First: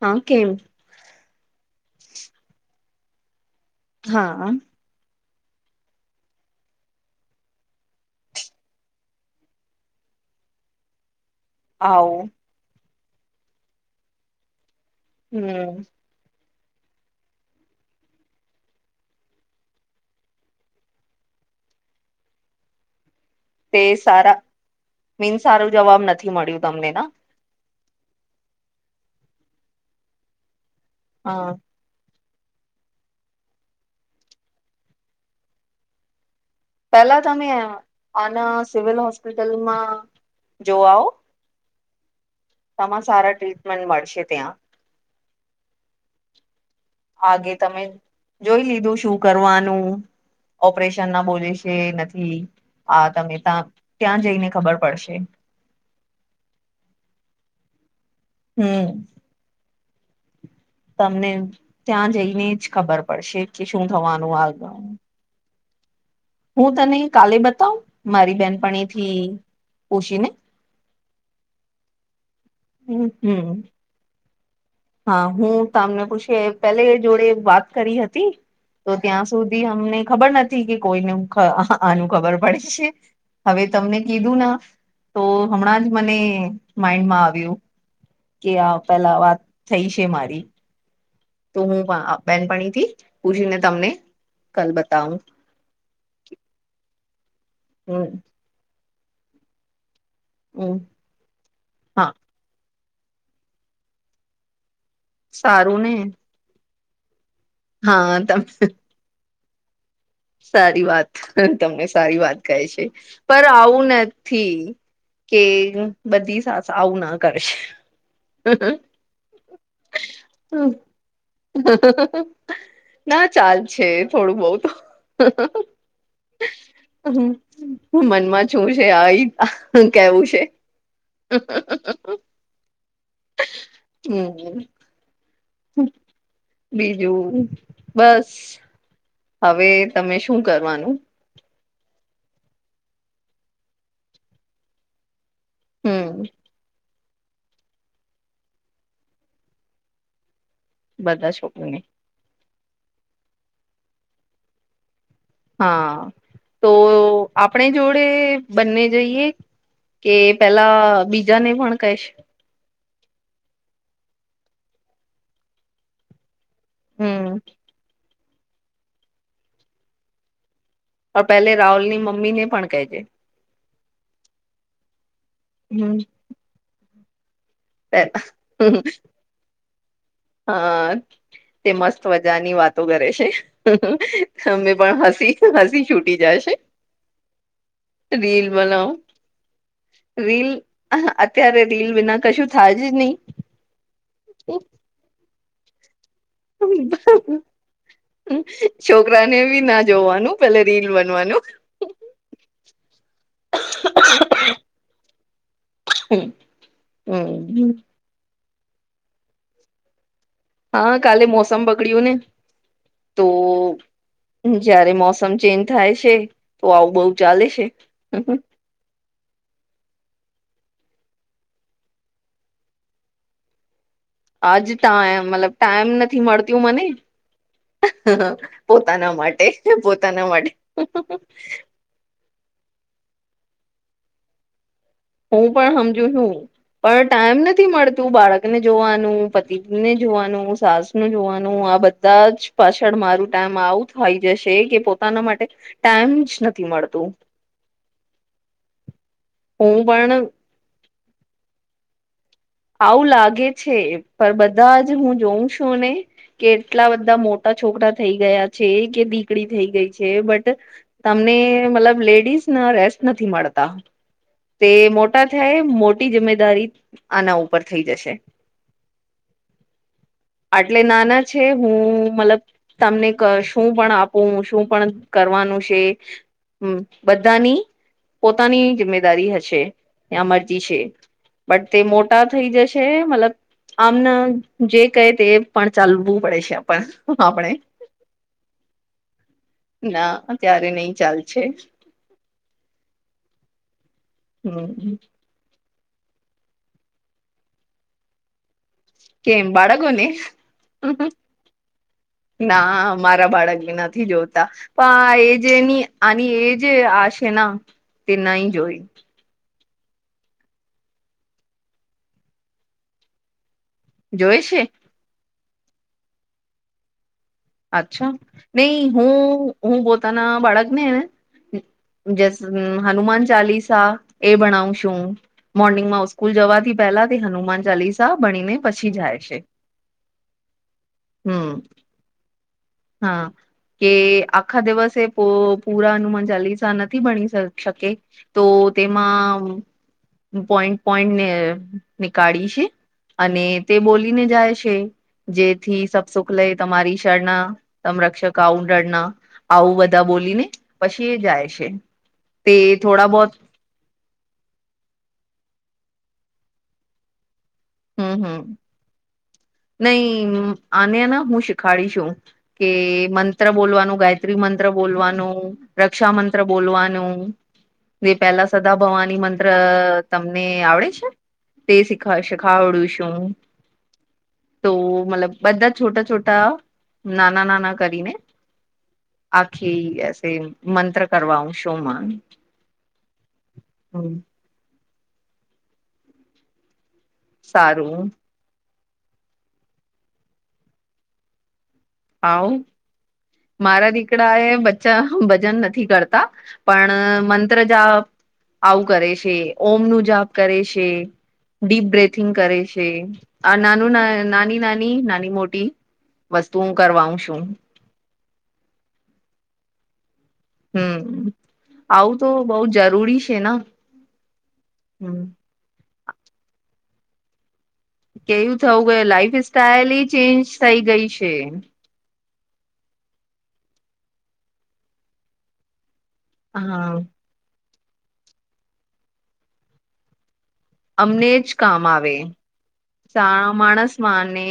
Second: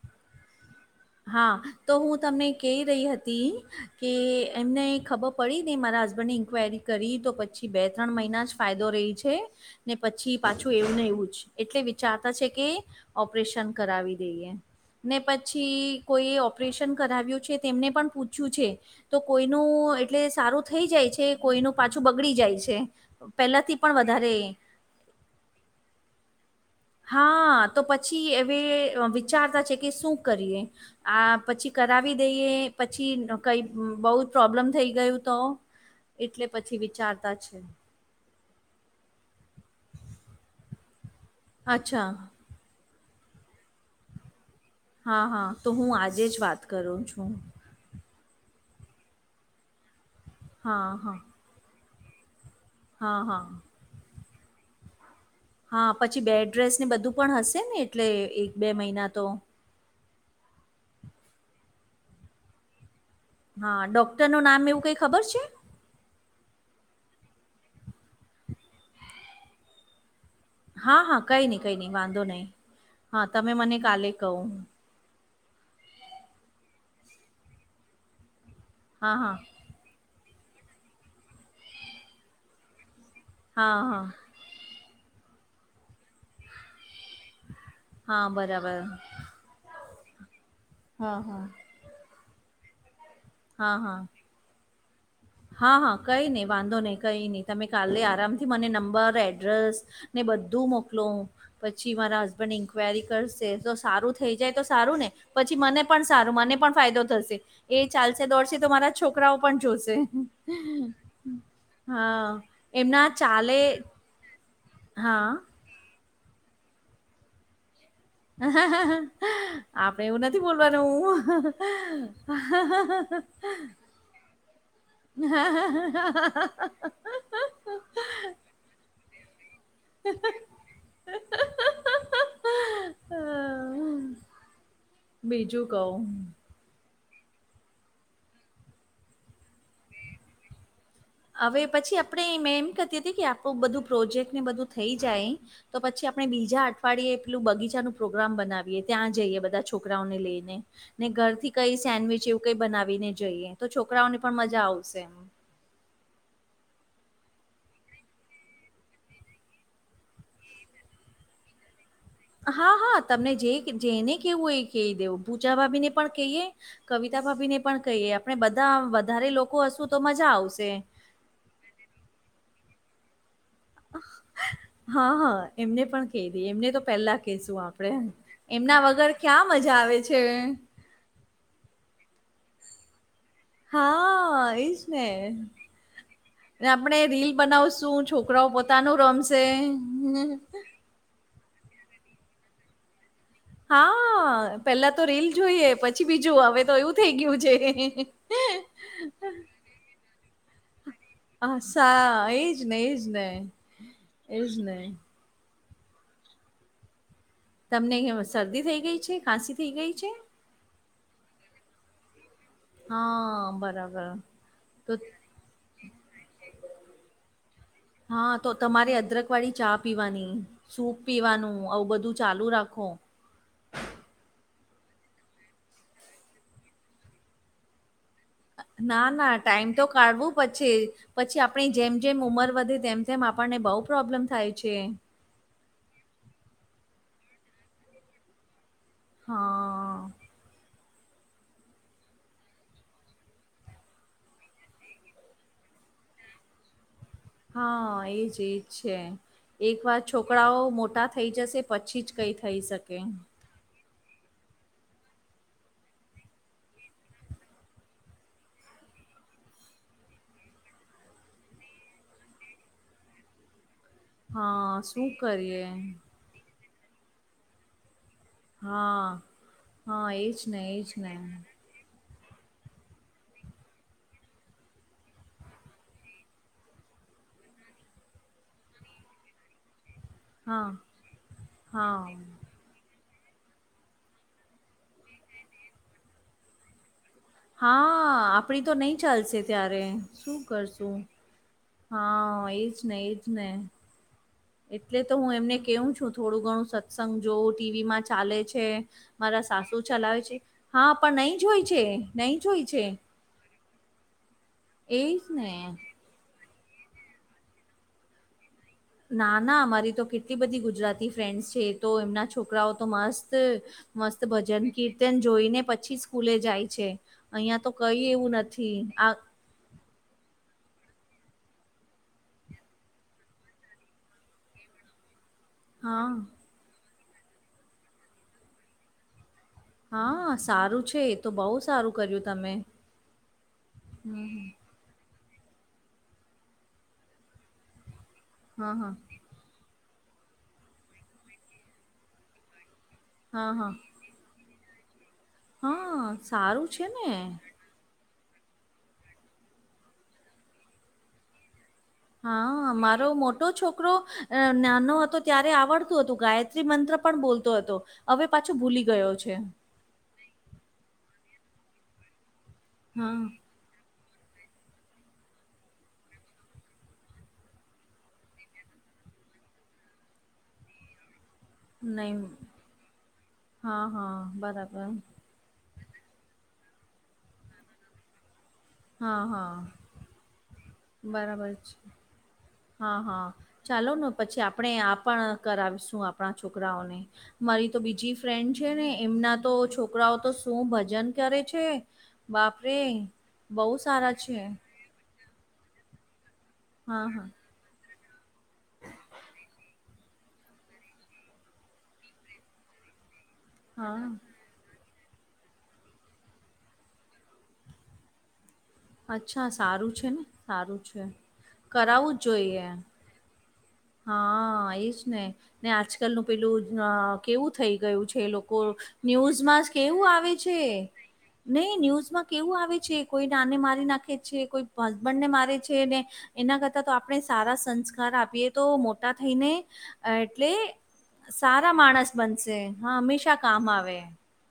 હા કેમ? હા તો હું તમને ક રહી હતી કે હા એમને ખબર પડીનેં મારા હસબન્ડની ઇન્ક્વાયરી કરી તો પછી બે ત્રણ મહિના જ ફાયદો રહી છે. ને પછી પાછું એવું ને એવું જ એટલે આવું વિચારતા છે કે ઓપરેશન કરાવી દઈએ ને પછી હમ કોઈએ ઓપરેશન કરાવ્યું છે તેમને પણ પૂછ્યું છે. તો કોઈનું એટલે સારું થઈ જાય છે કોઈનું પાછું બગડી જાય છે. પહેલાંથી તે પણ સારા વધારે મીન સારું જવાબ નથી મળ્યું તમને ના હા તો પછી હવે વિચારતા છે કે શું કરીએ આ હા પછી કરાવી દઈએ પછી કઈ બહુ જ પ્રોબ્લમ થઈ ગયું તો એટલે પછી પેલા વિચારતા તમે છે. આના સિવિલ હોસ્પિટલમાં જોવાઓ અચ્છા. તમા સારા ટી મન મળશે ત્યાં હા હા તો હું આજે જ વાત કરું છું આગે તમે જોઈ લીધું શું કરવાનું હા ઓપરેશન હા ના બોલે છે નથી. હા તમે ત્યાં ત્યાં જઈને ખબર પડશે. હા પછી બેડ્રેસ ને બધું પણ હશે ને એટલે એક બે હમ મહિના તો તમને ત્યાં જઈને જ ખબર પડશે કે હા શું થવાનું ડૉક્ટરનું આગળ નામ એવું કંઈ ખબર છે. હું તને કાલે બતાવ મારી બેનપણી થી ઓછીને હા હા કઈ નઈ કઈ નઈ વાંધો નહીિ હા તમે હમ મને કાલે કહું હા હું તમને પૂછી પેલે જોડે વાત કરી હતી. તો હા ત્યાં હા સુધી અમને ખબર નથી કે કોઈને આનું ખબર પડે છે. હવે હા તમને હા કીધું ના તો હમણાં જ મને માઈન્ડમાં આવ્યું. હા કે આ બરાબર પેલા વાત થઈ છે મારી હા હા. તો હું બેનપણીથી પૂછીને તમને હા કલ બતાવું. હા હા કઈ નહી વાંધો નહી કઈ નહી તમે કાલે આરામથી મને નંબર એડ્રેસ ને બધું હમ મોકલો પછી હા મારા હસબન્ડ ઇન્ક્વાયરી કરશે તો સારું થઇ જાય તો સારું ને. પછી સારું મને ને પણ સારું મને પણ ફાયદો થશે એ હા ચાલશે ત દોડશે તો મારા છોકરાઓ પણ જોશે. સારી વાત તમને સારી હા વાત કહે છે એમના પર ચાલે આવું નથી. હા કે બધી સા આવું ના કરશે. હ આપડે એવું નથી બોલવાનું હું ના ચાલ છે. હે થોડું બહુત હા હા. હ મનમાં છું છે આ કેવું છે? [inaudible] હમ. બીજું કહું બીજું બસ હવે તમે શું કરવાનું? હવે પછી આપડણે મેં એમ કતી હતી કે આપણું બધું પ્રોજેક્ટ ને બધું થઈ જાય તો પછી હમ આપણે બીજા આઠ ફાડીી એ પેલું બગીચાનું પ્રો્રામ બનાવીએ ત્યાં જઈએ બધા છોકરાઓને લઈને ને બધા ઘરથી છોકરીને કઈ સેન્ડવીચ એવું કઈ બનાવીને જઈએ તો છોકરાઓને પણ મજા આવશે એ હા. તો આપણે જોડે બંને જઈએ. કે પેલા બીજાને પણ કહે છે. હા હા તમને જે જેને કેવું એ કહી દેવું પૂચા ભાભી ને પણ કહીએ કવિતા હમ ભભીને પણ કહીએ આપણે બધા વધારે લોકો હશું તો મજા આવશે પણ પહેલે રાહુલ ની મમ્મી ને પણ કહેજે હા હા એમને હમ પણ ક દી એમને તો પહેલા કશું, આપ આપડે પેલા એમના વગર ક્યાં મજા આવે છે. હા તે મસ્ત મજા ની વાતો કરે છે. હા, એજ અમે પણ ને હસી હસી છૂટી જાય છે આપણેે રીલ બનાવશું રીલ છોકરાઓ, બનાવ પોતાનું રમશે હ આા અત્યારે રીલ વિના, કશું થાય જ નહી હા, પેલા તો રીલ જોઈએ પછી પછી, બીજું આવે તો એવું થઈ ગયું છે. છોકરાને બી ના જોવાનું પેલે રીલ બનવાનું હ સાા, એજ ને એજ ને એ જ નહી હમ-હમ તમને શરદી થઈ ગઈ છે ખાંસી થઈ ગઈ છે. હા કાલે મોસમ બગડ્યું ને તો હા, બરાબર જયારે તો મોસમ ચેન્જ થાય છે, તો આવું બઉ ચાલે છે. હા તો તમારે અદરક વાળી ચા પીવાની સૂપ પીવાનું આવું બધું ચાલુ રાખો આજ ત એમ મતલબ ટાઈમ નથી, મળતું મને ના પોતાના ના માટે ટાઈમ તો પોતાના કાઢવું માટે પછી પછી આપણી, જેમ જેમ ઉંમર વધે તેમ તેમ આપણને બહુ પ્રોબ્લેમ થાય છે. હુ પણ સમજુ છુ, પણ ટાઈમ નથી મળતું બાળકને જોવાનું પતિ ને હા જોવાનું સાસ નું જોવાનું આ બધા જ પાછળ મારું ટાઈમ આવું થઈ જશે કે પો પોતાના માટે ટાઈમ જ નથી, મળતું હા, એજ એજ છે. હું એક વાર પણ છોકરાઓ મોટા થઈ જશે પછી જ કઈ થાય છે. આવું લાગે છે પણ બધા જ હું જોઉં છુ. ને કેટલા બધા મોટા છોકરા થઈ ગયા છે કે દીકડી થઈ ગઈ છે. બટ તમને મતલબ લેડીઝ ના રેસ્ટ નથી, મળતા તે હા શું મોટા થાય કરીએ મોટી જમેદારી આના ઉપર થઈ જશે હા હા એજ નહી આટલે એજ નાના નહી છે હું મતલબ તમને શું પણ આપું શું પણ કરવાનું છે. હમ બધાની પોતાની જિમ્મેદારી હશે ત્યાં મરજી હા છે. બટ તે હા મોટા થઈ જશે મતલબ આમને જે કહે તે પણ ચાલવું પડે છે. આપણ આપણે હા, આપડી તો નહી. ચાલશે ત્યારે ના શું અત્યારે કરશુ નહી ચાલ છે હા, એજ નને એજ નહ હમ એટલે તો હુ એમને કેવું છુ, થોડું ઘણું સત્સંગ જોઉું ટીવી માં ચાલે છે. મારા કેમ સાસુ બાળકોને ચલાવે છે, હા પણ નહી જોય છે નહી જોય ના છે. મારા બાળકને નથી જોતા પણ એજ એ ને જેની આ એ જે આશે ના તે નઈ જોઈ ના ના અમારી તો કેટલી બધી ગુજરાતી ફ્રેન્ડસ છે, તો એમના છોકરાઓ તો મસ્ત મસ્ત જોય છે ભજન કીર્તન જોઈને પછી સ્કૂલે જાય છે. અહિયાં તો કઈ અચ્છા એવું નથી નઈ આ હું હું પોતાના બાળકનેને જસ હનુમાન ચાલીસા એ ભણાવ છુ. હું મોર્નિંગમાં હા સ્સ્કૂલ જવાથી પહેલા તે હનુમાન ચાલીસા બનીને પછી જાય છે. હા સારું છે, એ તો બહુ હમ સારું કર્યું તમે હા, કે આખા દિવસ એ તો પૂરા હનુમાન ચાલીસા નથી ભણી શકે તો હા હા તેમાં પોઈન્ટ પોઈન્ટને ની કાળી છે, અને હા હા તે બોલીને જાય છે, જેથી સપ હા શુક્લય સારું છે તમારી ને તમ રક્ષક આઉ ડરના આવું બધા બોલીને પછી એ જાય છે તે હા, મારો થોડા બહોત મોટો છોકરો અ નાનો હતો ત્યારે આવડતું હતું ગાયત્રી મંત્ર પણ બોલતો હતો હવે પાછો ભૂલી ગયો છે, નઈ આનેને હું શીખાડીશું કે હા મંત્ર બોલવાનું ગાય ત્રી મંત્ર બોલવાનું રક્ષા મંત્ર બોલવાનું જે પેલા સદા ભવાની મંત્ર તમને આવડે છે, તે નહી શીખવાશે ખાવડું છું હા હા તો બરાબર મતલબ બધા છોટા છોટા નાના નાના કરીને હા હા આખી એસે મંત્ર કરવા બરાબર છે શું માન હા, હા ચાલો ને પછી આપણે આ પણ કરાવીશું આપણા છોકરાઓને મારી તો સારું બીજી ફ્રેન્ડ છે ને એમના તો છોકરાઓ તો શું ભજન કરે છે, આવ બાપરે બહુ મારા સારા દીકરા છે એ ભજન નથી કરતા પણ હા હા મંત્ર જાપ આવું કરે છે ઓમ નું જાપ કરે છે, ડીપ બ્રેથિંગ કરે છે આ નાનું હા નાની નાની નાની મોટી તું કરવા છું, અચ્છા સારું છે ને સારું છે હમ કરાવું આવું જ તો બહુ જોઈએ, જરૂરી છે, ના હા, એજ ને ને આજકાલ ન પેલું કેવું થઈ ગયું છે, કેવું લોકો થવું કે લાઈફ ન્યૂઝમાં સ્ટાઈલ કેવું આવે ચેન્જ છે થઈ ગઈ છે નહી ન્યૂઝમાં કેવું આવે છે, કોઈ નાને મારી નાખે છે કોઈ હસબન્ડ ને મારે છે ને એના કરતા હા તો આપણે સારા સંસ્કાર આપીએ તો મોટા થઈને એટલે અમને જ સારા કામ આવે માણસ બનશે, હા હંમેશા કામ આવે માણસમાં અને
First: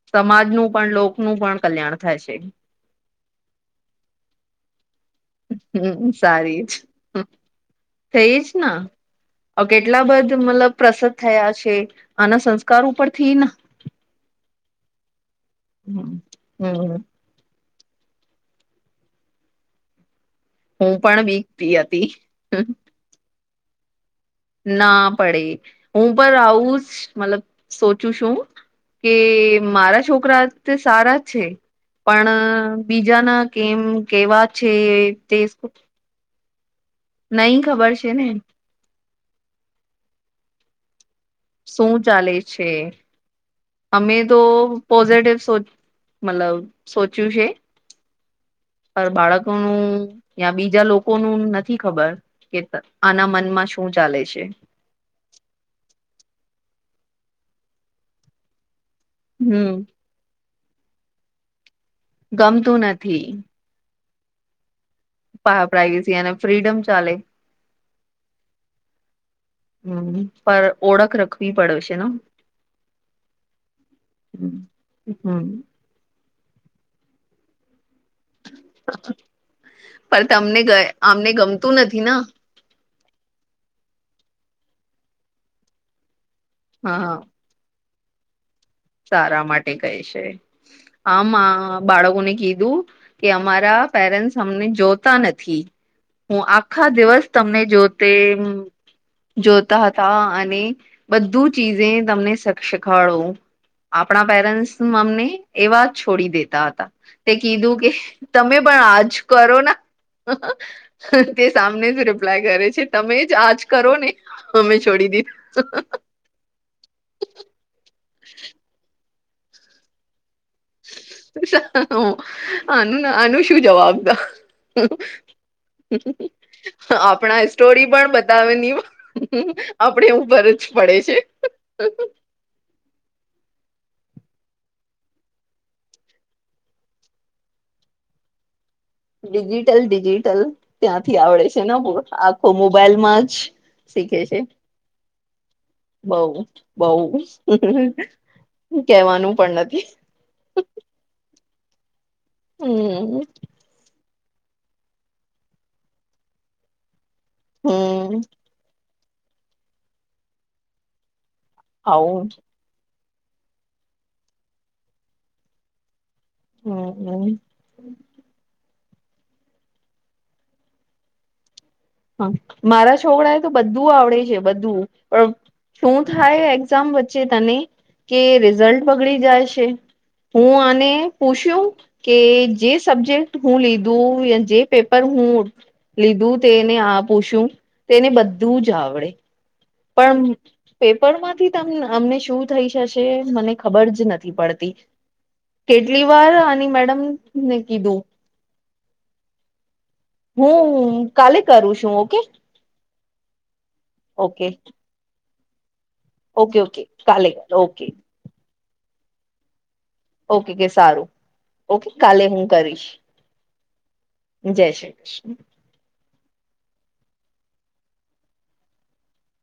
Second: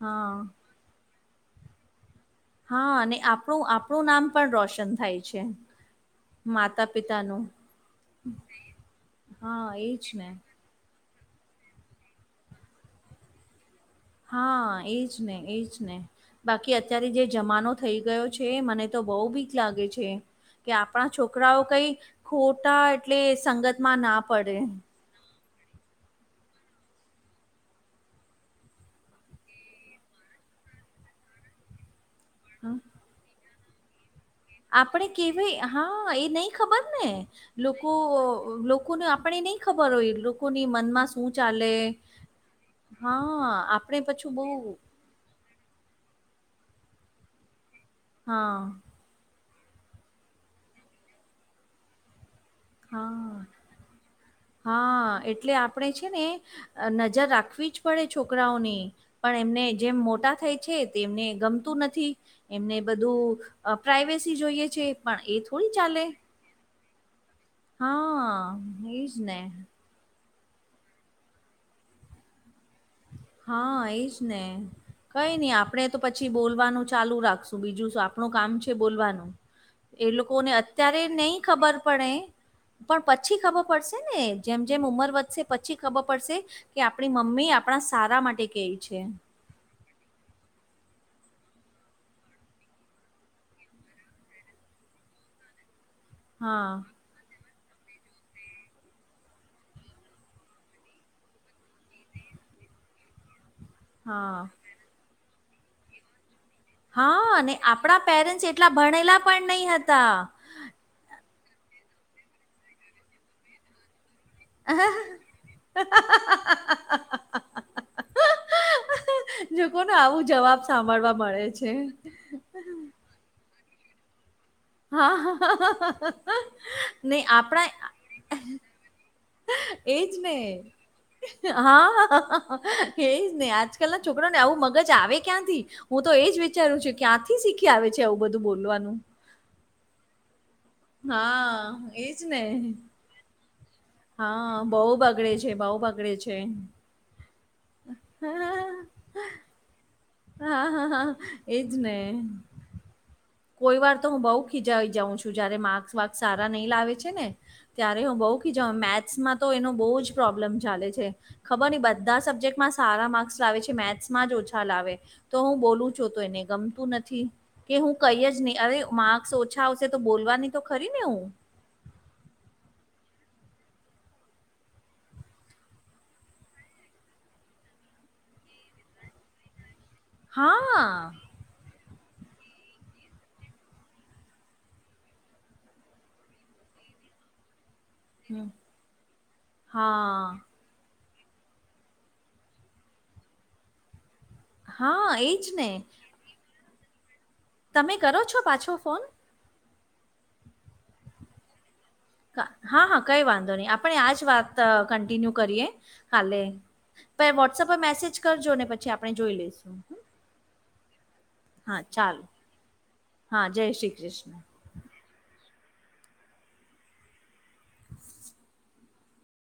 હા. સમાજનું પણ લોકનું પણ કલ્યાણ થાય છે. હા, અને આપણું આપણું નામ પણ રોશન થાય છે, હમ સારી માતા જ પિતા નું થઈ જ ને એજ કેટલા ને. બધ મતલબ પ્રસધ થયા છે, આના સંસ્કાર ઉપર થી હા, એજ ને એજ ને હમ બાકી અત્યારે હું જે જમાનો થઈ ગયો છે, મને તો બહુ ભીક લાગે છે, કે આપણા પણ છોકરાઓ બીકતી કઈ હતી ખોટા એટલે સંગત માં ના પડે. ના પડે હું પણ આવું જ મતલબ સોચું શું કે મારા છોકરા તે સારા જ છે, હમ્મ, પણ બીજાના કેમ કેવા છે આપણે તે કેવી હા, એ નહી ખબર ને નહી લોકો ખબર છે ને લોકો આપણે નહી ખબર હોય લોકોની મનમાં શું ચાલે શું ચાલે છે હા, આપણે અમે પછું તો બઉ પોઝિટિવ સો મતલબ સોચ્યું છે, હા, પર બાળકોનું યા બીજા લોકોનું નથી ખબર કે આના હા. મનમાં શું ચાલે છે, હા, એટલે આપણે છે ને નજર રાખવી જ પડે છોકરાઓને પણ એમને હમ જેમ મોટા થાય છે, તે એમને ગમતું નથી એમને ગમતું નથી બધું પ્રાઇવેસી જોઈએ છે, પણ એ થોડી ચાલે. પ્રઇવેસી અને ફ્રીડમ ચાલે હા, એજ ને હમ પર ઓળખ રખવી પડેશે ને હા એજ ને હમ કઈ નહી આપણેે તો પછી બોલવાનું ચાલુ રાખશું બીજું. આપણું કામ છે બોલવાનું એ પણ લોકોને તમને અત્યારે આમને નહી ખબર ગમતું નથી પડે ને પણ પછી ખબર પડશે ને જેમ જેમ ઉંમર વધશે પછી ખબર પડશે કે હા આપણી મમ્મી આપણા સારા માટે કે સારા માટે કહે છે આમ બાળકોને કીધું. કે અમારા પેરેન્ટ્સ અમને જોતા નથી હું હા આખા દિવસ તમને જોતે જોતા હતા અને બધું ચીજે તમને શીખાડો આપણા હા પેરેન્ટ્સ અમને એવા જ છોડી દેતા હતા. તે હા અને કીધું કે આપણા પેરેન્ટ્સ તમે એટલા પણ આજ ભણેલા પણ કરો નહી હતા ના તે સામને જ રિપ્લાય કરે છે તમે જ આજ કરો ને અમે છોડી હ હ [inaudible] જો કોને આવું જવાબ. સાંભળવા મળે છે આનું આનું શું જવાબ દ હા નને આપણા સ્ટોરી પણ બતાવે નહી એજ આપણે મે ઉપર જ પડે છે હા હ કે જ નહી આજકાલ ના છોકરા ને આવું મગજ આવે ક્યાંથી. હું તો એજ વિચારું છું ક્યાંથી શીખી આવે છે આવું બધું બોલવાનું ડિજિટલ ડિજિટલ ત્યાંથી આવડે છે હા ને બ એજ ને આખો મોબાઈલમાં જ શીખે છે હા બહુ બગડે છે બહુ બગડે બઉ છે બહ હા કવાનું પણ નથી. હા હા હા એજ ને. હમ. કોઈ વાર તો હું બહુ ખીજાવી જાઉં છું જયારે માર્ક્ વાક્સ સારા નહીં લાવે છે ને ત્યારે હમ હું બહ.. મેથ્સમાં તો એનો બહુ જ પ્રોબ્લેમ ચાલે છે ખબર ન બધા આવું સબ્જેક્ટમાં. સારા માર્ક્સ લાવે છે મેથ્સમાં જ ઓછા લાવે તો હું બોલું છું તો એને ગમતું નથી. હમ કે હું કઈ જ નહી અરે માર્ક્સ ઓછા આવશે તો બોલવાની તો ખરી ને હું. હ મારા છોકરા એ તો બધું આવડે છે બધું પણ. શું થાય એક્ઝામ વચ્ચે તને કે રિઝલ્ટ બગડી જાય છે. હું હા આને પૂછ્યું. કે જે સબ્જેક્ટ હું લીધું જે પેપર હું લીધું તે. એને આપ પૂછું તે એને હમ, બધું જ આવડે. પણ હા પેપરમાંથી ત અમને શું થઈ જશે મને ખબર જ નથી. પડતી હા એ જ ને કેટલી વાર આની મેડમ ને તમે કીધું કરો છો પાછો ફોન [inaudible] કરું છું ઓકે હા હા કઈ વાંધો નહી આપણે આજ ઓકે વાત કિન્યુ કરી હાલે ઓકે ઓકે કાલે પ વોટપ ઓકે મેજ કરજો ને પછી આપણેે જોઈ લઈેશું. ઓકે કે સારું ઓકે ચાલો કાલે હું કરીશ. હા જય શ્રી કૃષ્ણ જય શ્રી કૃષ્ણ.